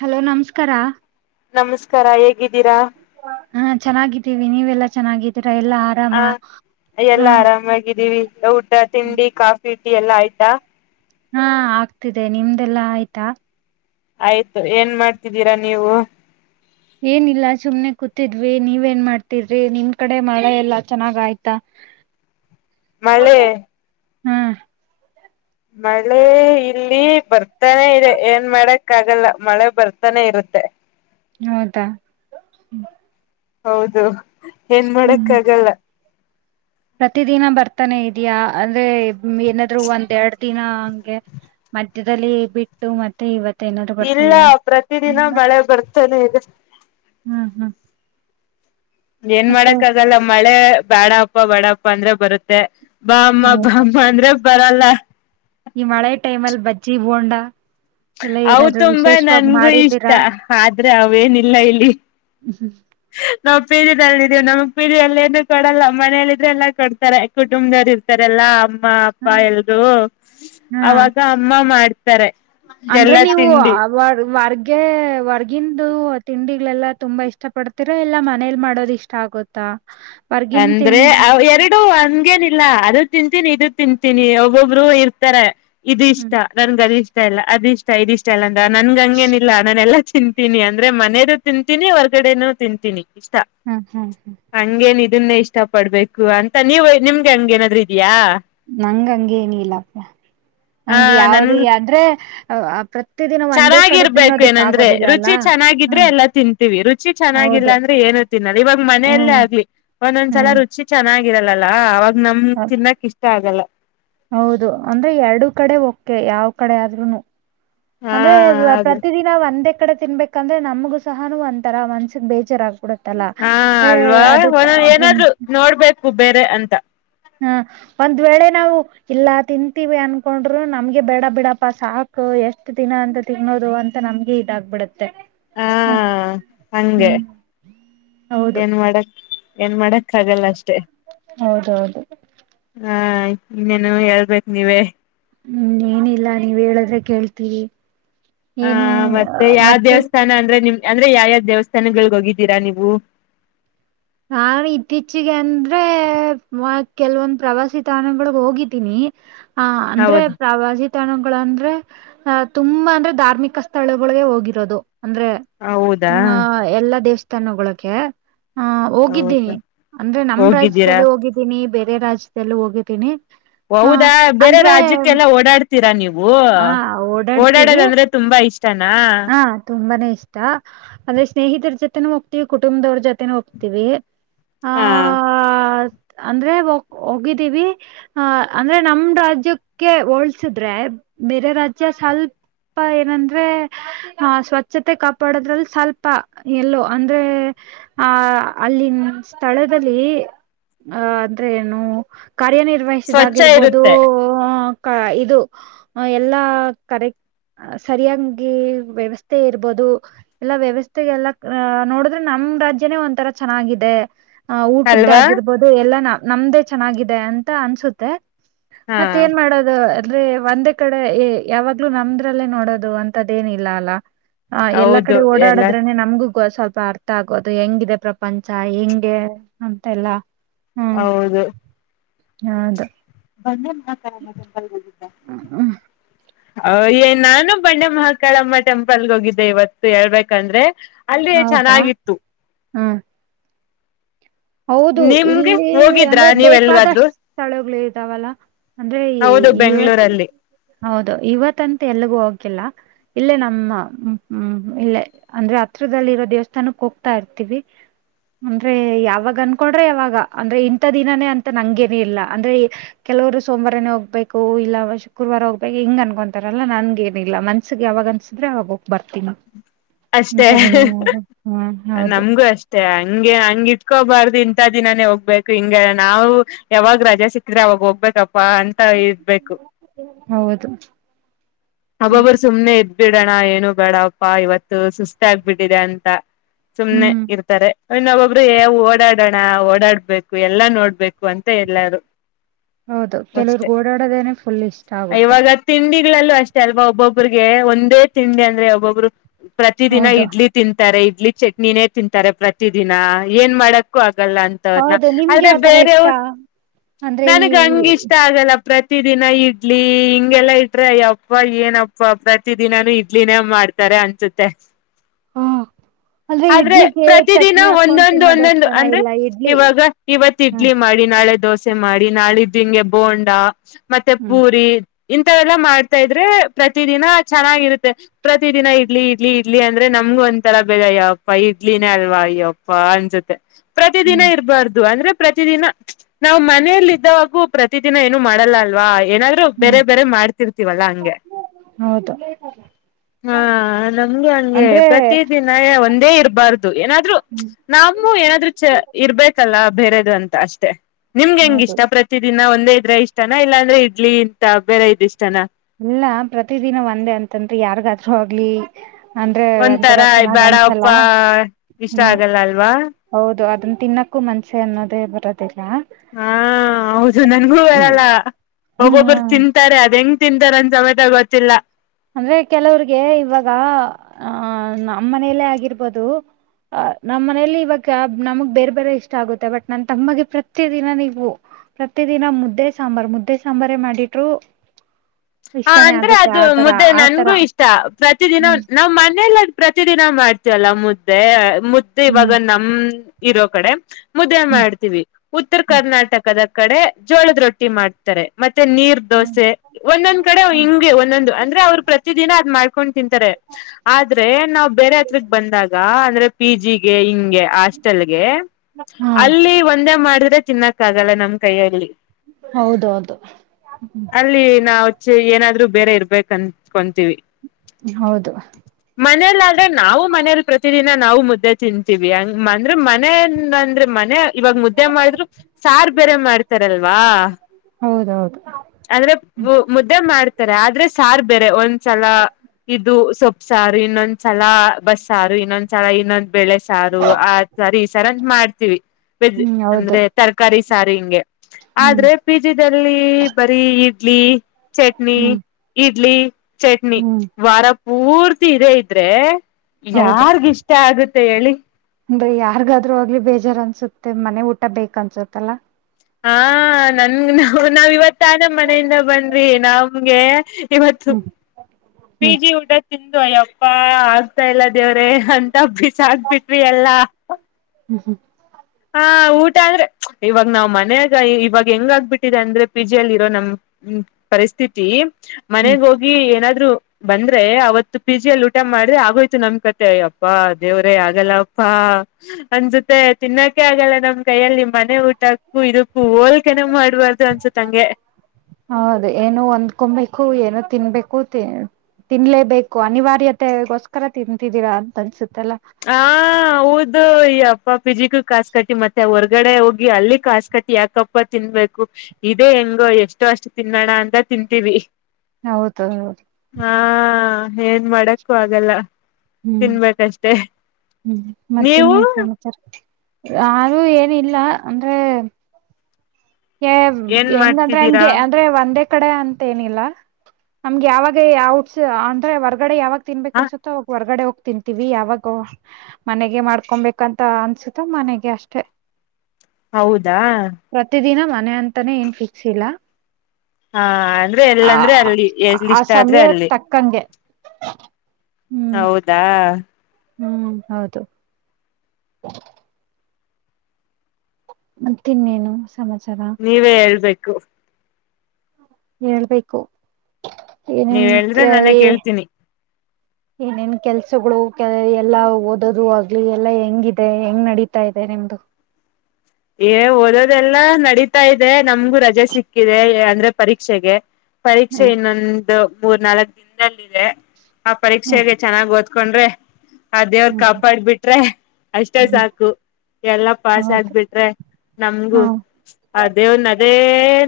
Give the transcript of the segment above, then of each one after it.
Hello ನಮಸ್ಕಾರ್ ನಮಸ್ಕಾರ ಹೇಗಿದ್ದೀರಾ ಹಾ ಚೆನ್ನಾಗಿದ್ದೀವಿ ನೀವೆಲ್ಲಾ ಚೆನ್ನಾಗಿ ಹ ಎಲ್ಲಾ ಆರಾಮಾಗಿದ್ದೀವಿ ಊಟ ತಿಂಡಿ ಕಾಫಿಟೀ ಎಲ್ಲಾ ಆಯ್ತಾ ಹಾ ಆಗ್ತಿದೆ ನಿಮ್ದೆಲ್ಲಾ ಆಯ್ತಾ ಆಯ್ತು ಏನ್ ಮಾಡ್ತಿದ್ದೀರಾ ನೀವು ಏನಿಲ್ಲ ಸುಮ್ಮನೆ ಕೂತಿದ್ವಿ ನೀವ ಎನ್ ಮಾಡ್ತರ್ರಿ ನಿಮ್ ಕಡೆ ಮಳೆ ಎಲ್ಲಾ ಚೆನ್ನಾಗ್ ಆಯ್ತಾ ಹ [inaudible] ಮಳೆ ಹ್ಮ್ ಮಳೆ ಇಲ್ಲಿ ಬರ್ತಾನೆ ಇದೆ ಏನ್ ಮಾಡಕ್ ಕ್ಕ ಆಗಿಲ್ಲಾ ಮಳೆ ಬರ್ತಾನೆ ಇರುತ್ತೆ ಹೌದಾ ಹೌದು ಏನ್ ಮಾಡಕ್ಕ ಆಗಲ್ಲ ಪ್ರತಿ ದಿನ ಬರ್ತಾನೆ ಇದಯಾ ಅಂದ್ರೆ ಏನಾದ್ರು ಒಂದ್ ಎರಡ್ ದಿನ ಮಧ್ಯದಲ್ಲಿ ಬಿಟ್ಟು ಮತ್ತೆ ಇವತ್ತು ಇಲ್ಲ ಪ್ರತಿದಿನ ಮಳೆ ಬರ್ತಾನೆ ಇದೆ ಹ್ಮ್ ಹ್ಮ್ ಏನ್ ಮತ್ತೆ ಮಾಡಕ್ ಆಗಲ್ಲ ಮಳೆ ಬ್ಯಾಡ ಹಪ್ಪ ಬೇಡ ಹಪ್ಪ ಅಂದ್ರೆ ಬರುತ್ತೆ ಬಾ ಅಮ್ಮ ಬಾ ಅಮ್ಮ ಅಂದ್ರೆ ಬರಲ್ಲ ಈ ಮಳೆ ಟೈಮ ಅಲ್ಲಿ ಬಜ್ಜಿ ಬೋಂಡ ಎಲ್ಲ ಅವು ಏನಾದ್ರು ತುಂಬಾ ವಿಶೇಷವಾಗಿ ನನ್ಗೂ ಇಷ್ಟ ಮಾಡಿದ್ದೀರಾ ಆದ್ರೆ ಅವೇನಿಲ್ಲ ಇಲ್ಲಿ ಹ್ಮ್ಮ್ಹ ನಾವ್ ಪೀಜಿಲ್ಲ ಇದೀವಿ ನಮ್ಗ್ ಪೀಜಿಲ್ಲ ಏನು ಕೊಡಲ್ಲ ಮನಲ್ಲ ಇದ್ರೆ ಎಲ್ಲಾ ಕೊಡ್ತಾರೆ ಕುಟುಂಬದವರು ಇರ್ತಾರೆಲ್ಲಾ ಅಮ್ಮ ಅಪ್ಪ ಎಲ್ದು ಹಾ ಅವಾಗ ಅಮ್ಮ ಮಾಡ್ತಾರೆ ಅಂದ್ರೆ ಎಲ್ಲ ನೀವು ತಿಂಡಿ ವಾರ್ ಗೆ ಹೊರ್ಗಿಂದು ತಿಂಡಿಗ್ಗಳೆಲ್ಲಾ ತುಂಬಾ ಇಷ್ಟ ಪಡ್ತಿರಾ ಇಲ್ಲಾ ಮನೇಲಿ ಮಾಡೋದ ಇಷ್ಟ ಆಗುತ್ತಾ ಹೊರ್ಗಿನ್ ಅಂದ್ರೆ ತಿಂಡಿ ಎರಡು ಅಂ ನಿಲ್ಲ ಅದು ತಿಂತೀನಿ ಇದು ತಿಂತೀನಿ ಒಬ್ಬೊಬ್ರು ಇರ್ತಾರೆ ಇದು ಇಷ್ಟ ಹ್ಮ್ ನನ್ಗ ಅದು ಇಷ್ಟ ಇಲ್ಲ ಅದು ಇಷ್ಟ ಇದ ಇಷ್ಟ ಇಲ್ಲ ಅಂದ ನನ್ಗ ಹಂಗೇನಿಲ್ಲ ನಾನಲ್ಲ ತಿಂ ತಿಂತೀನಿ ಅಂದ್ರೆ ಮನೇದು ತಿಂತೀನಿ ಹೊರ್ಗಡೆನು ತಿಂತೀನಿ ಇಷ್ಟ ಹ್ಮ್ ಹ್ಮ್ ಹಂಗೇನ ಅನ್ನೇ ಇಷ್ಟ ಪಡ್ಬೇಕು ಅಂತ ನೀವು ನಿಮ್ಗೆ ಹಂಗ ಏನಾದ್ರೂ ಇದ್ಯಾ ನಂಗ ಹಂಗ ಏನ ಇಲ್ಲ ಹ ಹಂಗಗೆ ಯಾವ್ದ ನನ್ಗ ಆದ್ರೆ ಚೆನ್ನಾಗಿರ್ಬೇಕು ಏನಂದ್ರೆ ಅಲ್ಲ ರುಚಿ ಚೆನ್ನಾಗಿದ್ರೆ ಹ್ಮ್ ಎಲ್ಲಾ ತಿಂತೀವಿ ರುಚಿ ಚೆನ್ನಾಗಿಲ್ಲ ಹೌದು ಅಂದ್ರೆ ಏನ್ ತಿನ್ನ ಇವಾಗ ಮನೆಯಲ್ಲೇ ಹ್ಮ್ ಆಗ್ಲಿ ಒಂದೊಂದ್ಸಲ ರುಚಿ ಚೆನ್ನಾಗಿರಲ್ಲಲ್ಲ ಅವ ಹ ಹೌದು ಅಂದ್ರೆ ಎರಡು ಕಡೆ ಹೋಗ್ ಯಾವ್ ಕಡೆ ಅದ್ರೊನು ಹಾ ಅಂದ್ರೆ ಅದು ಪ್ರತಿದಿನ ಒಂದೇ ನಮ್ಮ್ ಕಡೆ ತಿನ್ಬೇಕಂದ್ರೆ ನಮಗೂ ಸಹನು ಒಂತರ ಮನಸಿಗೆ ಬೇಜಾರಗು ಹಾ ಅಲ್ವಾ ಒ ಅದ್ರ ಏನಾದ್ರು ನೋಡ್ಬೇಕು ಬೇರೆ ಅಂತ ಹ್ಮ ಒಂದ್ ವೇಳೆ ನಾವು ಇಲ್ಲಾ ತಿಂತೀವಿ ಅನ್ಕೊಂಡ್ರು ನಮ್ಗೆ ಬೇಡ ಬಿಡಪ ಸಾಕು ಎಷ್ಟು ದಿನ ಅಂತ ತಿನ್ನೋದು ಅಂತ ನಮ್ಗೆ ಇದು ಆಗಬಿಡುತ್ತೆ ಹಾ ಹಂಗೆ ಹ್ಮ್ ಹೌದು ಏನ್ ಮಾಡ ಏನ್ ಮಾಡಕ್ಕ ಆಗಲ್ಲ ಅಷ್ಟ ಹೌದು ಹೌದು ಹಾ ಇನ್ನೇನು ಎಳ್ಬೇಕು ನೀವೇ ಹ್ಮ್ ಏನಿಲ್ಲಾ ನೀವ್ ಹೇಳದ್ರೆ ಕೇಳ್ತೀವಿ ಏನ್ ಹ ಮತ್ತೆ ಯಾವ ಮತ್ತ ದೇವಸ್ಥಾನ ಅಂದ್ರೆ ನಿಮ್ ಅಂದ್ರೆ ಯಾವ್ಯಾವ ದೇವಸ್ಥಾನಗಳಿಗೆ ಹೋಗಿದ್ದೀರಾ ನೀವು ನಾನು ಇತ್ತೀಚಿಗೆ ಅಂದ್ರೆ ಮ ಕೆಲವೊಂದ ಪ್ರವಾಸಿ ತಾಣಗಳಗ್ ಹೋಗಿದ್ದೀನಿ ಹ ಅಂದ್ರೆ ಹೌದು ಪ್ರವಾಸಿ ಉದ್ಯನಗಳಂದ್ರೆ ತುಂಬಾ ಅಂದ್ರೆ ಧಾರ್ಮಿಕ ಸ್ಥಳಗಳಿಗೆ ಹೋಗಿರೋದು ಅಂದ್ರೆ ಹೌದಾ ಹ ಎಲ್ಲಾ ದೇವಸ್ಥಾನಗಳುಕೆ ಹ ಹೋಗಿದ್ದೀನಿ ಹೌದು ಅಂದ್ರೆ ನಮ್ ಹೋಗಿದ್ದೀರಾ ರಾಜ್ಯದಲ್ಲೂ ಹೋಗಿದ್ದೀನಿ ಬೇರೆ ರಾಜ್ಯದಲ್ಲೂ ಹೋಗಿದ್ದೀನಿ ಒ ಹ ಹೌದಾ ಬೇರೆ ಅಂದ್ರೆ ರಾಜ್ಯಕ್ಕೆಲ್ಲಾ ಓಡಾಡ್ತೀರಾ ನೀವ್ ಓ ಹ ಓಡಾಡೋಡದು ಅಂದ್ರೆ ತುಂಬಾ ಇಷ್ಟ ಹಾ ತುಂಬಾನೇ ಇಷ್ಟ ಅದೆ ಸ್ನೇಹಿತರ ಜೊತೆನೂ ಹೋಗತಿವಿ ಕುಟುಂಬದವರ ಜೊತೆನೂ ಹೋಗತಿವಿ ಹಾ ಹಾ ಅಂದ್ರೆ ಹೊ ಹೋಗಿದ್ದೀವಿ ಅ ಅಂದ್ರೆ ನಮ್ಮ ರಾಜ್ಯಕ್ಕೆ ಹೋಳಿಸಿದ್ರೆ ಬೇರೆ ರಾಜ್ಯ ಸ್ವಲ್ಪ ಏನಂ ಹ್ಮ್ ಆ ಸ್ವಚ್ಛತೆ ಕಾಪಾಡದ್ರಲ್ಲಿ ಸ್ವಲ್ಪ ಎಲ್ಲೋ ಅಂದ್ರೆ ಆ ಅಲ್ಲಿ ನಮ್ಮ ಸ್ಥಳದಲ್ಲಿ ಅ ಅಂದ್ರೆ ಏನು ಸ್ವಚ್ಛ ಕಾರ್ಯನಿರ್ವಹಿಸಿದಾಗಿರ್ಬೋದು ಇರುತ್ತೆ ಹು ಕ ಇದು ಎಲ್ಲಾ ಕರೆಕ್ ಸ್ ಸರಿಯಾಗ್ಗಿ ವ್ಯವಸ್ಥೆ ಇರಬಹದು ಎಲ್ಲ ವ್ಯವಸ್ಥೆಲ್ಲ ನೋಡಿದ್ರೆ ನಮ್ಮ್ ರಾಜ್ಯ ಏನೋ ಒಂತರ ಚೆನ್ನಾಗಿದೆ ಆ ಊಟದ್ದ ಅಲ್ವಾ ಆಗಿರ್ಬೋದು ಎಲ್ಲಾನ ನಮ್ದೇ ಚೆನ್ನಾಗಿದೆ ಅಂತ ಅನ್ಸುತ್ತೆ ಹಾ ಮತ್ತೆ ಏನ್ ಮಾಡೋದು ಅಂದ್ರೆ ಒಂದೇ ಕಡೆ ಎ ಯಾವಾಗ್ಲೂ ನಮ್ ದ್ರಲ್ಲೇ ನೋಡೋದು ದು ಅಂತದ್ ಏನಿಲ್ಲ ಅಲ್ಲ ಎಲ್ಲಾ ಹೌದು ಕಡೆ ಎಲ್ಲ ಓಡಾಡದ್ರನೆ ನಮಗು ಸ್ವಲ್ಪ ಅರ್ಥ ಆಗೋದು ಹೆಂಗಿದೆ ಪ್ರಪಂಚ ಹೆಂಗೆ ಅಂತೆಲ್ಲ ಹೌದು ಹಾ ದು ಬಂಡಿ ಮಹಾಕಾಳಮ್ಮ ಟೆಂಪಲ್ ಹೋಗಿ ಹಾ ಹ್ಮ ಅ ಏ ನಾನು ಬಂಡೆ ಮಹಾಕಾಳಮ್ಮ ಟೆಂಪಲ್ಗೆ ಹೋಗಿದ್ದೆ ಇವತ್ತು ಹೇಳ್ಬೇಕಂದ್ರೆ ಅಲ್ಲಿ ಚೆನ್ನಾಗಿತ್ತು ಹು ಹೌದು ನಿಮ್ಗೆ ಇಲ್ಲಿ ಹೋಗಿದ್ರಾ ಅಂದ್ರೆ ನೀವ್ ಎಲ್ಗಾದ್ರು ಬೇಕಾದಷ್ಟು ಸ್ಥಳಗಳು ಇದ್ದಾವಲ್ಲ ಅಂದ್ರೆ ಹೌದು ಈ ಇವತ್ ಬೆಂಗ್ಗಳೂರಲ್ಲಿ ಹೌದು ಇವತಂತ್ತು ಎಲ್ಗೂ ಹೋಗಕಿಲ್ಲ ಇಲ್ಲೇ ನಮ್ಮ ಹ್ಮ್ ಹ್ಮ್ ಇಲ್ಲೇ ಅಂದ್ರೆ ಹತ್ರದಲ್ಲಿ ಇರೋ ದೇವಸ್ಥಾನಕ್ಕೆ ಹೋಗ್ತಾ ಇರ್ತೀವಿ ಅಂದ್ರೆ ಯಾವಾಗ್ ಅನ್ಕೊಂಡ್ರೆ ಯಾವಾಗ ಅಂದ್ರೆ ಇಂತ ದಿನಾನೇ ಅಂತ ನಂಗಗೆೇನ್ ಇಲ್ಲ ಅಂದ್ರೆ ಕೆಲವರು ಸೋಮವಾರನೇ ಹೋಗ್ಬೇಕು ಹ ಇಲ್ಲ ಶುಕ್ರವಾರ ಹೋಗ್ಬೇಕ ಹಿಂಗ ಅನ್ಕೊಂತಾರಲ್ಲ ನನ್ಗ ಏನಿಲ್ಲ ಮನ್ಸಿಗೆ ಅವಾಗ ಅನ್ಸಿದ್ರೆ ಅವಾಗ ಹೋಗ್ ಬರ್ತೀನಿ ಅಷ್ಟೇ ಇಂಥ ದಿನ ಹ್ಮ್ ಹೌದು ನಮ್ಗೂ ಅಷ್ಟೇ ಹಂಗೆ ಹಂಗ್ ಇಟ್ಕೋಬಾರ್ದು ಇಂಥ ದಿನಾನೇ ಹೋಗ್ಬೇಕು ಹಿಂಗ ನಾವು ಯಾವಾಗ ರಜಾ ಸಿಕದ್ರೆ ಅವಾಗ ಹೋಗ್ಬೇಕ್ ಪ್ಪಾ ಅಂತ ಇರ್ಬೇಕು ಹೌದು ಒಬ್ಬೊಬ್ಬರು ಸುಮನೆ ಇದದ್ಬಿಡಣ ಏನು ಬೇಡಪ್ಪಾ ಇವತ್ತು ಸುಸ್ತ್ ಆಗ್ಬಿಟ್ಟಿದೆ ಅಂತ ಸುಮ್ನೆ ಹ್ಮ್ ಇರ್ತಾರೆ ಇನ್ನೊಬ್ಬೊಬ್ರು ಯ ಓಡಾಡೋಣ ಓಡಾಡ್ಬೇಕು ಎಲ್ಲಾ ನೋಡ್ಬೇಕು ಅಂತ ಎಲ್ಲಾರು ಹೌದು ಅಷ್ಟೆ ಕೆಲವ್ರ ಓಡಾಡೋದೇನೆ ಫುಲ್ ಇಷ್ಟ ಆಗುತ್ತೆ ಇವಾಗ [unintelligible] ಅಷ್ಟೇ ಅಲ್ವಾ ಒಬ್ಬೊಬ್ಬ್ರಿಗೆ ಒಂದೇ ತಿಂಡಿ ಅಂದ್ರೆ ಒಬ್ಬೊಬ್ರು ಪ್ರತಿ ದಿನ ಹೌದು ಇಡ್ಲಿ ತಿಂತಾರೆ ಇಡ್ಲಿ ಚಟ್ನಿನೇ ತಿಂತಾರೆ ಪ್ರತಿದಿನ ಏನ್ ಮಾಡಕ್ಕು ಆ ಲ್ಲ ಅಂತವ್ರನ್ನ ಹೌದು ನಿಮ್ಗೆ ಆದ್ರೆ ಯಾವತರ ಇಷ್ಟ ಬೇರೆವ್ ಅಂದ್ರೆ ಈ ನನಗ್ ಹಂಗ್ ಇಷ್ಟ ಆಗಲ್ಲ ಪ್ರತಿ ದಿನ ಇಡ್ಲಿ ಹಿಂಗೆಲ್ಲಾ ಇಟ್ರೆ ಯಪ್ ಅಪ್ಪ ಏನಪ್ಪಾ ಪ್ರತಿದಿನಾನೂ ಇಡ್ಲಿನೇ ಮಾಡ್ತಾರೆ ಅನ್ಸುತ್ತೆ ಹಾ ಅಂದ್ರೆ ಆದ್ರೆ ಇಡ್ಲಿಗೆ ಪ್ರತಿದಿನ ಚಟ್ನಿ ಹಾಕೊಂಡ್ ಒಂದೊಂದು ತಿನ್ನೋದಷ್ಟು ಒಂದೊಂದು ಚೆನ್ನ ಅಂದ್ರೆ ಇಲ್ಲ ಇಡ್ಲಿ ಇವಾಗ ಇವತ್ ಹ್ಮ್ ಇಡ್ಲಿ ಮ ಗಡಿ ನಳೆ ದೋಸ [unintelligible] ಮಾಡಿ ನಾಳಿದ್ದಂಗೆ ಬೋಂಡಾ ಮತ್ತೆ ಹ್ಮ್ ಪೂರಿ ಇಂತವಲ್ಲ ಮಾಡ್ ಇದ್ರೆ ಪ್ರತಿ ದಿನ ಚೆನ್ನಾಗಿರುತ್ತೆ ಪ್ರತಿ ಇಡ್ಲಿ ಇಡ್ಲಿ ಇಡ್ಲಿ ಅಂದ್ರೆ ನಮ್ಗು ಒಂತರ ಬೇಜಾರ್ ಅಯ್ಯಪ್ಪ ಇಡ್ಲಿನ ಅಲ್ವಾ ಅಯ್ಯಪ್ಪ ಅನ್ಸೊತೆ ಪ್ರತಿದಿನ ಹ್ಮ್ ಇರಬಾರ್ದು ಅಂದ್ರೆ ಪ್ರತಿದಿನ ನಾವು ಮನೆಯಲ್ಲಿ ಇದ್ದವಾಗೂ ಪ್ರತಿದಿನ ಏನು ಮಾಡಲ್ಲ ಅಲ್ವಾ. ಏನಾದ್ರು ಹ್ಮ್ ಬೇರೆ ಬೇರೆ ಮಾಡ್ತಿವಿ. ಹೌದು. ಹಾ ನಮ್ಗೆ ಹಂಗೆ ಅಂದ್ರೆ ಪ್ರತಿ ದಿನ ಒಂದೇ ಇರ್ಬಾರ್ದು ಏನಾದ್ರು ಹ್ಮ್ ನಮ್ಮು ಏನಾದ್ರುೂ ಚ ಇರ್ಬೇಕಲ್ಲ ಬೇರೆದು ಅಂತ ಅಷ್ಟೇ ನಿಮ್ಗೆ ಹೆಂಗ್ ಹೌದು ಇಷ್ಟ ಪ್ರತಿದಿನ ಒಂದ್ ಇದ್ರೆ ಇಷ್ಟಾನ ಇಲ್ಲಾಂದ್ರೆ ಇಡ್ಲಿ ಇಂತ ಬೇರೆ ಇದ್ ಇಷ್ಟನ ಇಲ್ಲ ಪ್ರತಿದಿನ ಒಂದೇ ಅಂತತ್ ಯಾರ್ಗಾದ್ರು ಆಗ್ಲಿ ಅಂದ್ರೆ ಒಂಥರ ಚೆನ್ನಾಗ್ ಅನ್ಸಲ್ಲ ಇಷ್ಟ ಹ್ಮ ಆಗಲ್ಲ ಅಲ್ವಾ ಹೌದು ಅದ ತಿನ್ನಕ್ಕೂ ಮನ್ಸೆ ಅನ್ನೋದೇ ಬರೋದಿಲ್ಲ ಹಾ ಹೌದು ನನ್ಗೂ ಬರಲ್ಲ ಹ್ಮ್ ಒಬ್ಬೊಬ್ಬರು ಹ್ಮ್ ತಿಂತಾರೆ ಅದೆಂಗ್ ತಿಂತಾರೆಂದ ಸಮೇತ ಗೊತ್ತಿಲ್ಲ ಅಂದ್ರೆ ಕೆಲವ್ರಿಗೆ ಇವಾಗ ಅಹ ನಮ್ಮ ಮನೇಲ್ಲೇ ಆಗಿರ್ಬೋದು. ಆ ನಮ್ಮ ಮನೆಯಲ್ಲಿ ಇವಾಗ ನಮಗ್ ಬೇರೆ ಬೇರೆ ಇಷ್ಟ ಆಗುತ್ತೆ ಬಟ್ ನನ್ ತಮ್ಮಗೆ ಪ್ರತ ದಿನ ನೀವು. ಪ್ರತಿದಿನ ಮುದ್ದೆ ಸಾಂಬಾರು ಮುದ್ದೆ ಸಾಂಬಾರೆ ಮಾಡಿಟ್ರು. ಹ ಇಷ್ಟಾನೇ ಅಂದ್ರೆ ಆಗುತ್ತೆ ಅದು ಮೂ ಆತರ ಮುದ್ದೆ ಆತರ ನನ್ಗೂ ಇಷ್ಟ ಪ್ರತಿದಿನ ಹ್ಮ್ ನಾವ್ ಮನೆಯಲ್ಲ ಪ್ರತ ದಿನ ಮಾಡ್ತೀವಲ್ಲ ಮುದ್ದೆ. ಮುದ್ದೆ ಇವಾಗ ಹ್ಮ್ ನಮ ಇರೋ ಕಡೆ ಮುದ್ದೆ ಹ್ಮ್ ಮಾಡ್ತೀವಿ ಉತ್ತರ ಹ್ಮ್ ಕರ್ನಾಟಕದ ಕಡೆ ಜೋಳದ ರೊಟ್ಟಿ ಮಾಡ್ತಾರೆ ಮತ್ತೆ ನೀರ್ ದೋಸೆ ಹ್ಮ್ ಒಂದೊಂದ. [unintelligible] ಹಿಂಗೆ ಒಂದೊಂದು ಅಂದ್ರೆ ಅವ್ರು ಪ್ರತ ದಿನ ಅದ್ ಮಾಡ್ಕೊಂಡ್ ತಿಂತಾರೆ ಆದ್ರೆ ನಾವ್ ಬೇರೆ ಹತ್ರದ. ಬಂದಾಗ. ಅಂದ್ರೆ ಪಿ ಜಿಗೆ ಹಿಂಗೆ ಹಾಸ್ಟೆಲ್ಗೆ ಹಾ ಅಲ್ಲಿ ಒಂದೇ ಮಾಡಿದ್ರೆ ತಿನ್ನಕ್. ಕ್ಕಗಲ್ಲ ನಮ್ ಕೈಯಲ್ಲಿ ಹೌದೌದು ಅಲ್ಲಿ ನಾವು. ಛೆ ಏನಾದ್ರು ಬೇರೆ ಇರ್ಬೇಕ ಅನ್ಕೊಂತೀವಿ. ಹೌದು ಮನೇೆಯಲ್ಲಿ ಆದ್ರೆ ನಾವು ಮನೇೆಯಲ್ಲಿ ಪ್ರತಿದಿನ. ನಾವು ಮುದ್ದೆ ತಿಂತೀವಿ ಹಂಗ ಅಂದ್ರು ಮನಂದ ಅಂದ್ರೆ ಮನೆ ಇವಾಗ ಮುದ್ದೆ ಮಾಡಿದ್ರು ಸಾರ ಬೇರೆ ಮಾಡ್ತಾರಲ್ವಾ. ಹೌದೌದು ಅಂದ್ರೆ ಹ್ಮ್ ಪು ಮುದ್ದೆ ಮಾಡ್ತಾರೆ ಆದ್ರೆ ಸಾರ್ ಬೇರೆ ಒಂದ್ಸಲ ಇದು ಸೊ ಸಾರು ಇನ್ನೊಂದ್ಸಲ ಬಸ್ ಸಾರು ಇನ್ನೊಂದ್ಸಲ ಇನ್ನೊಂದ. ಬೇಳೆ ಸಾರು ಆ ಸಾರ ಈ ಸಾರ ಮಾಡ್ತೀವಿಜ ಹ್ಮ್ ಹೌದು ಅಂದ್ರೆ ತರಕಾರಿ. ಸಾರಿ ಹಿಂಗೆ ಹ್ಮ್ ಆದ್ರೆ ಪೀಜದಲ್ಲಿ ಬರೀ ಇಡ್ಲಿ. ಚಟ್ನಿ ಹ್ಮ್ ಇಡ್ಲಿ ಚಟ್ನಿ ಹ್ಮ್ ವಾರ ಪೂರ್ತಿ ಇದೆ ಇದ್ರೆ. ಹೌದು ಯಾರಿಗೆ ಇಷ್ಟ ಆಗುತ್ತೆ ಹೇಳಿ. ಅಂದ್ರೆ ಯಾರ್ಗಾದ್ೂ ಆಗ್ಲಿ ಬೇಜಾರ್ು ಅನ್ಸುತ್ತೆ ಮನೆ ಊಟ ಬೇಕ ಅನ್ಸುತ್ತಲ್ಲ. ಹಾ ನಂಗ್ ನಾ ನಾವ ಇವತ್ತ. ತಾನ ಮನೆಯಿಂದ ಬಂದ್ವಿ ನಮ್ಗೆ ಇವತ್ತು ಹ್ಮ್ ಪಿ ಹ್ಮ್ ಜಿ ಊಟ ತಿಂದ ಆಯಪ್ಪ ಆಗ್ತಾ ಇಲ್ಲ ದೇವ್ರೆ ಅಂತ ಬಿಸಕ ಬಿಟ್ವಿ ಎಲ್ಲಾ. ಹ್ಮ್ ಹ್ಮ್ ಹಾ ಊಟ ಅಂದ್ರೆ ಇವಾಗ ನಾವ್ ಮನ್ಯಾಗ ಇವಾಗ ಹೆಂಗ ಆಗ್ಬಿಟ್ಟಿದೆ ಅಂದ್ರೆ ಪಿಜಿಯಲ್ಲಿ ಇರೋ ನಮ್ ಹ್ಮ್ ಪರಿಸ್ಥಿತಿ ಹ್ಮ್ ಮನೆಗ್ ಹೋಗಿ ಏನಾದ್. ರು ಬಂದ್ರೆ ಅವತ್ತು ಪಿ ಜಿಯಲ್ಲಿ ಊಟ ಮಾಡ್ರೆ ಆಗೋಯ್ತು ನಮ್ ಕತೆ ಯಪ್ಪಾ ದೇವ್ರೇ ಆಗಲ್ಲ. ಹಾ ಅನ್ಸುತ್ತೆ ತಿನ್ನೋಕೆ ಆಗಲ್ಲ ನಮ ನಮ್ಮ್ ಕೈಯಲ್ಲಿ ಮನೆ ಊಟಕ್ಕೂ ಇದಕ್ಕೂ ಹೋಲ್ಕನೆ ಮಾಡ್ಬಾರ್ದು ಅನ್ಸತ್ ಹಂಗೆ. ಹೌದು ಏನು ಹೊಂದಕೋಬೇಕು ಏನು ತಿನ್ಬೇಕು [unintelligible] ತಿನ್ಲೇಬೇಕು ಅನಿವಾರ್ಯತೆಗೋಸ್ಕರ ತಿಂತಿದ್ದೀರಾ ಅಂತ ಅನ್ಸುತ್ತೆ. ಹಾ ಹೌದೂ. ಅಪ್ಪ ಪಿಜಿಗು ಕಾಸ್ ಕಟ್ಟಿ ಮತ್ತೆ ಹೊರ್ಗಡೆ ಹೋಗಿ ಅಲ್ಲಿ ಕಾಸ್ ಕಟ್ಟಿ ಯಾಕಪ್ಪ ತಿನ್ಬೇಕು ಈ. ಧೆ ಹೆಂಗೋ ಎಷ್ಟು ಅಷ್ಟು ತಿನ್ನೋಣ ಅಂತ ತಿಂತೀವಿ. ಹೌದು. ಹಾ ಏನ್ ಮಾಡಕ್ಕು ಆಗಲ್ಲ ಹ್ಮ್ ತಿನ್ಬೇಕಷ್ಟೆ. ಹ್ಮ್ ಮತ್ತ ನೀವು ಇನ್ನೇನ್ ಸಮಾಚಾರ - ಯಾರು ಏನಿಲ್ಲ ಅಂದ್ರೆ. ಏನ್ ಗೆ ಹೆಂಗಂದ್ರೆ ಮಾಡ್ತಿದ್ದೀರಾ ಹಂಗೆ ಅಂದ್ರೆ ಒಂದೇ - ಕಡೆ ಅಂತ ಏನಿಲ್ಲ ನಮ್ಗೆ ಯಾವಾಗ ಔಟ್ಸ್ ಅಂದ್ರೆ ಹೊರ್ಗಡೆ ಯಾವಾಗ ತಿನ್ಬೇಕ ಹ ಅನ್ಸುತ್ತೆ ಅವಾಗ ಹೊರಗಡೆ ಹೋಗ್ ತಿಂತೀವಿ ಯಾವಾಗ ಮನೆಗೆ ಮಾಡ್ಕೊಬೇಕಂತ ಅನ್ಸುತ್ತ ಮನೆಗೆ ಅಷ್ಟೆ. ಹೌದಾ. ದಿನ ಮನೆ ಅಂತಾನೇ ಏನ್ ಫಿಕ್ಸ್ ಇಲ್ಲ. ಹಾ ಅಂದ್ರೆ ಆ ಎಲ್ಲಂದ್ರೆ ಅಲ್ಲಿ ಎಲ್ಲಿ ಆ ಇಷ್ಟ ಆದ್ರೆ ಸಮಯಕ್ ಅಲ್ಲಿ. ತಕ್ಕಂಗೆ ಹ್ಮ್ ಹೌದಾ. ಹ್ಮ್ ಹೌದು. [inaudible] ಮತ್ತಿನ್ನೇನು ಸಮಾಚಾರ ನೀವೇ ಹೇಳ್ಬೇಕು. ಹೇಳ್ಬೇಕು ನೀವ್ ಹೇಳಿದ್ರೆ ಏನ್ಏನಂತೆ ನಾನೇ ಏ - ಕೇಳ್ತೀನಿ [inaudible] ಇನ್ನೇನ್ ಕೆಲ್ಸಗಳು ಎಲ್ಲಾ ಓದೋದು ಆಗ್ಲಿ ಎಲ್ಲಾ ಹೆಂಗಿದೆ ಹೆಂಗ್ ನಡೀತಾ ಇದೆ ನಿಮ್ದು. ಏ ಓದೋದೆಲ್ಲ ನಡೀತಾ ಇದೆ ನಮ್ಗು ರಜೆ ಸಿಕ್ಕಿದೆ. ಅಂದ್ರೆ ಪರೀಕ್ಷೆಗೆ ಪರೀಕ್ಷೆ ಹ್ಮ್ ಇನ್ನೊಂದು ಮೂರ್ ನಾಲ್ಕ್ ದಿನದಲ್ಲಿದೆ. ಆ ಹ್ಮ್ ಪರೀಕ್ಷೆಗೆ ಚೆನ್ನಾಗ್ ಓದ್ಕೊಂಡ್ರೆ- ಅ ದೇವ್ರ ಹ್ಮ್ ಕಾಪಾಡ್ಬಿಟ್ರೆ ಅಷ್ಟೇ ಹ್ಮ್ ಸಾಕು ಎಲ್ಲಾ ಪಾಸ್ ಹೌದು ಆಗಿಬಿಟ್ಟ. ನಮ್ಗೂ ಹಾ ಆ ದೇವ್ರನ ಅದೇ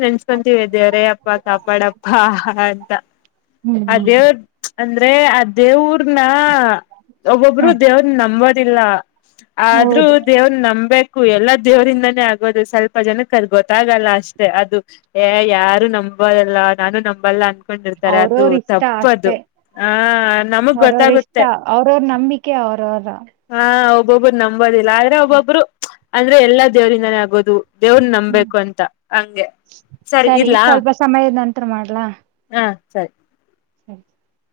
ನೆನ್ಸ್ಕೊಂತೀವಿ ದೇವರೇ ಅಪ್ಪ ಕಾಪಾಡಪ್ಪ. ಹಾ ಹಾ ಅಂತಾ. ಹ್ಮ್ ಅಂದ್ರೆ ಆ ದೇವ್ರನ್ನ ಒಬ್ಬೊಬ್ರು ಹ್ಮ್ ದೇವ್ರನ್ನ ನಂಬೋದಿಲ್ಲ. ಆದ್ರೂ ಹೌದು ದೇವ್ರ್ನ ನಂಬಬೇಕು ಎಲ್ಲ ದೇವರಿಂದಾನೇ ಆಗೋದು ಸ್ವಲ್ಪ ಜನಕ್ಕೆ ಅದು ಗೊತ್ತಾಗಲ್ಲ ಅಷ್ಟೇ ಅದು ಎ ಯಾರು ನಂಬೋದಲ್ಲ. ನಾನು ನಂಬಲ್ಲ ಅನ್ಕೊಂಡಿರ್ತಾರೆ ಅದು ಅವ್ರವ್ರ ಇಷ್ಟ ತಪ್ಪದು. ಅಷ್ಟೇ ಹಾ ನಮಗ್ ಅವ್ರವ್ರ ಇಷ್ಟ ಗೊತ್ತಾಗುತ್ತೆ ಅವ್ರವ್ರ ನಂಬಿಕೆ ಅವ್ರವ್ರ ಹ - ಒಬ್ಬೊಬ್ರು ನಂಬೋದಿಲ್ಲ ಆದ್ರೆ ಒಬ್ಬೊಬ್ಬರು ಅಂದ್ರೆ ಎಲ್ಲಾ ದೇವರಿಂದಾನೇ ಆಗೋದು. ದು ದೇವ್ರ್ನ ಹ್ಮ್ ನಂಬಬೇಕು ಅಂತ ಹಂಗೆ. ಸರಿ ಸ್ವಲ್ಪ ಸಮಯದ ನಂತರ ಮಾಡ್ಲಾ? ಹ ಸರಿ. [unintelligible]